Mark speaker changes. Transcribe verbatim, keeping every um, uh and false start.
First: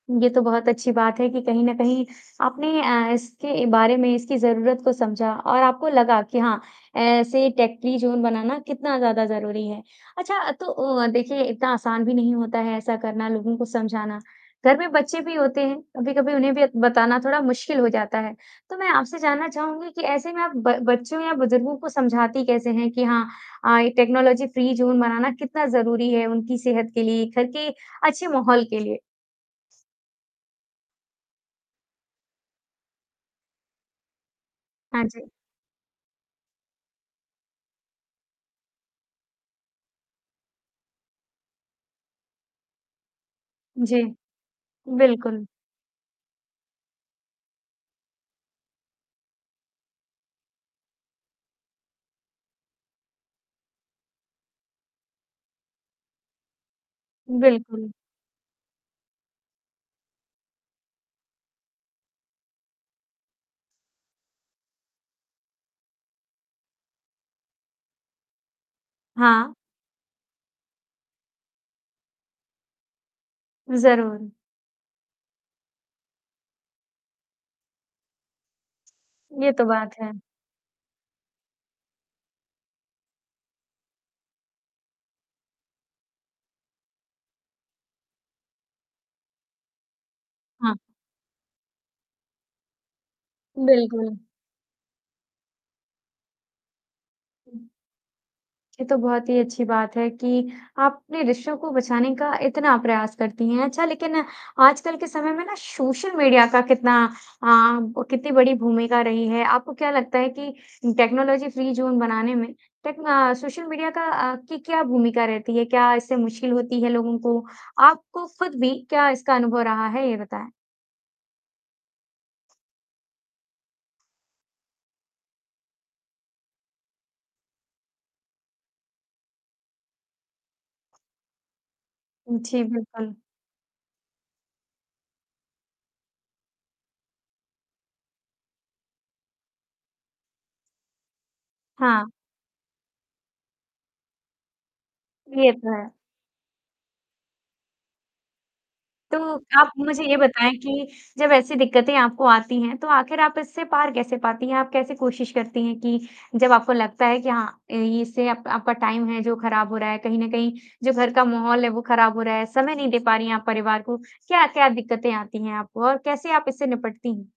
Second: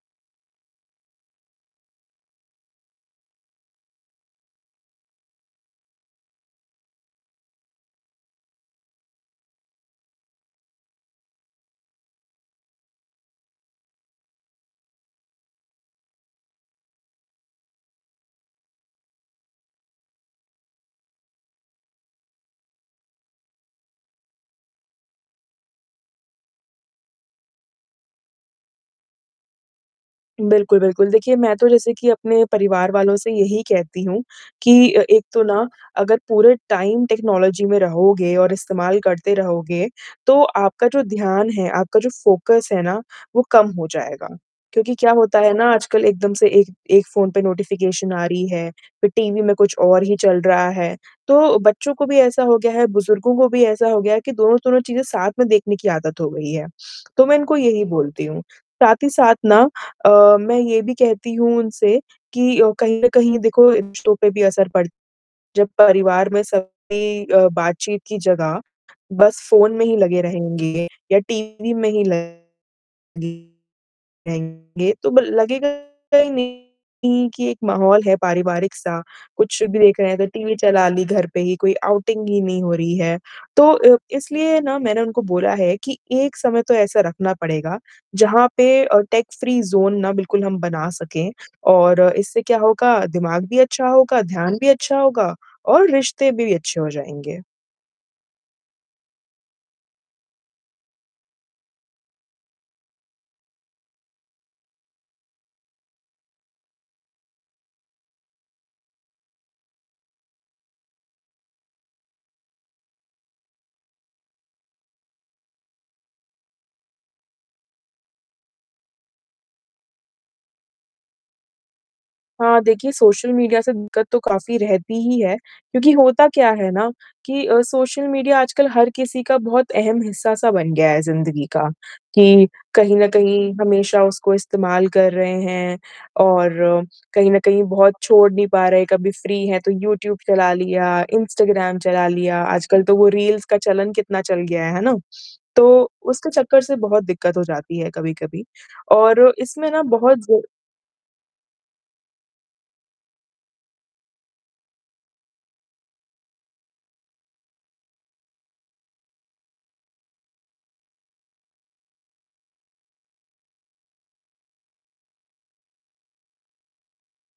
Speaker 1: ये तो बहुत अच्छी बात है कि कहीं न कहीं आपने अ, इसके बारे में इसकी ज़रूरत को समझा और आपको लगा कि हाँ, ऐसे टेक फ्री ज़ोन बनाना कितना ज़्यादा ज़रूरी है। अच्छा तो अ, देखिए इतना आसान भी नहीं होता है ऐसा करना, लोगों को समझाना, घर में बच्चे भी होते हैं, कभी-कभी उन्हें भी अ, बताना थोड़ा मुश्किल हो जाता है, तो मैं आपसे जानना चाहूँगी कि ऐसे में आप ब बच्चों या बुज़ुर्गों को समझाती कैसे हैं कि हाँ अ, ये टेक्नोलॉजी फ्री ज़ोन बनाना कितना ज़रूरी है उनकी सेहत के लिए? घर के अच्छे माहौल के लिए?
Speaker 2: बिल्कुल, बिल्कुल, देखिए मैं तो जैसे कि अपने परिवार वालों से यही कहती हूँ कि अ,
Speaker 1: हाँ
Speaker 2: एक
Speaker 1: जी।
Speaker 2: तो ना अगर पूरे टाइम, टेक्नोलॉजी में रहोगे और इस्तेमाल करते रहोगे, तो आपका जो ध्यान है, आपका जो फोकस है ना, वो कम हो
Speaker 1: जी,
Speaker 2: जाएगा। क्योंकि क्या होता
Speaker 1: बिल्कुल।
Speaker 2: है ना आजकल एकदम से एक एक फ़ोन पे नोटिफिकेशन आ रही है, फिर टीवी में कुछ और ही चल रहा है, तो बच्चों को भी ऐसा हो गया है, बुज़ुर्गों को भी ऐसा हो गया है कि दोनों-तोनों चीज़ें साथ में देखने की आदत हो गई है, तो मैं इनको यही
Speaker 1: बिल्कुल।
Speaker 2: बोलती हूँ। साथ ही साथ ना अ, मैं ये भी कहती हूँ उनसे, कि अ, कहीं न कहीं देखो रिश्तों पे भी असर पड़ जब परिवार में सभी अ, बातचीत की जगह, बस
Speaker 1: हाँ।
Speaker 2: फ़ोन में ही लगे रहेंगे या टीवी में ही लगे
Speaker 1: ज़रूर।
Speaker 2: रहेंगे, तो ब लगेगा ही नहीं कि एक माहौल है पारिवारिक सा,
Speaker 1: ये
Speaker 2: कुछ
Speaker 1: तो
Speaker 2: भी
Speaker 1: बात
Speaker 2: देख रहे
Speaker 1: है।
Speaker 2: हैं, इधर टीवी चला ली घर पे ही, कोई आउटिंग ही नहीं हो रही है। तो अ, इसलिए ना मैंने उनको बोला है कि एक समय तो ऐसा रखना पड़ेगा, जहाँ पे अ, टेक फ्री ज़ोन ना बिल्कुल हम
Speaker 1: हाँ।
Speaker 2: बना सके और इससे क्या होगा, दिमाग भी अच्छा
Speaker 1: बिल्कुल।
Speaker 2: होगा, ध्यान भी अच्छा होगा और रिश्ते भी अच्छे हो जाएँगे।
Speaker 1: हुँ। ये तो बहुत ही अच्छी बात है कि आपने रिश्तों को बचाने का इतना प्रयास करती हैं, अच्छा लेकिन आजकल के समय में ना सोशल मीडिया का कितना अ, ब कितनी बड़ी भूमिका रही है। आपको क्या लगता है कि टेक्नोलॉजी फ्री ज़ोन बनाने में टेक्न अ, सोशल मीडिया का अ, की क्या भूमिका रहती है? क्या इससे मुश्किल होती है लोगों को? आपको खुद भी क्या इसका अनुभव रहा है? ये बताएँ।
Speaker 2: हाँ, देखिए सोशल मीडिया से दिक्कत तो काफ़ी रहती ही है, क्योंकि होता क्या है ना कि अ, सोशल मीडिया आजकल हर किसी का बहुत अहम हिस्सा सा बन गया है ज़िंदगी का, कि
Speaker 1: जी,
Speaker 2: कहीं न
Speaker 1: बिल्कुल।
Speaker 2: कहीं हमेशा उसको इस्तेमाल कर रहे हैं और कहीं न कहीं बहुत छोड़ नहीं पा रहे हैं। कभी फ्री हैं तो यूट्यूब चला लिया, इंस्टाग्राम चला
Speaker 1: हाँ।
Speaker 2: लिया, आजकल तो वो रील्स का चलन कितना चल गया है, है ना?
Speaker 1: ये तो
Speaker 2: तो
Speaker 1: है।
Speaker 2: उसके चक्कर से बहुत दिक्कत हो जाती है कभी-कभी।
Speaker 1: तो,
Speaker 2: और इसमें
Speaker 1: आप
Speaker 2: ना
Speaker 1: मुझे ये
Speaker 2: बहुत ज
Speaker 1: बताएँ कि जब ऐसी दिक्कतें आपको आती हैं, तो आखिर आप इससे पार कैसे पाती हैं? आप कैसे कोशिश करती हैं कि जब आपको लगता है कि हाँ, इ इससे आप आपका टाइम है, जो खराब हो रहा है, कहीं न कहीं जो घर का माहौल है, वो खराब हो रहा है, समय नहीं दे पा रही हैं आप परिवार को। क्या-क्या दिक्कतें आती हैं आपको और कैसे आप इससे निपटती हैं?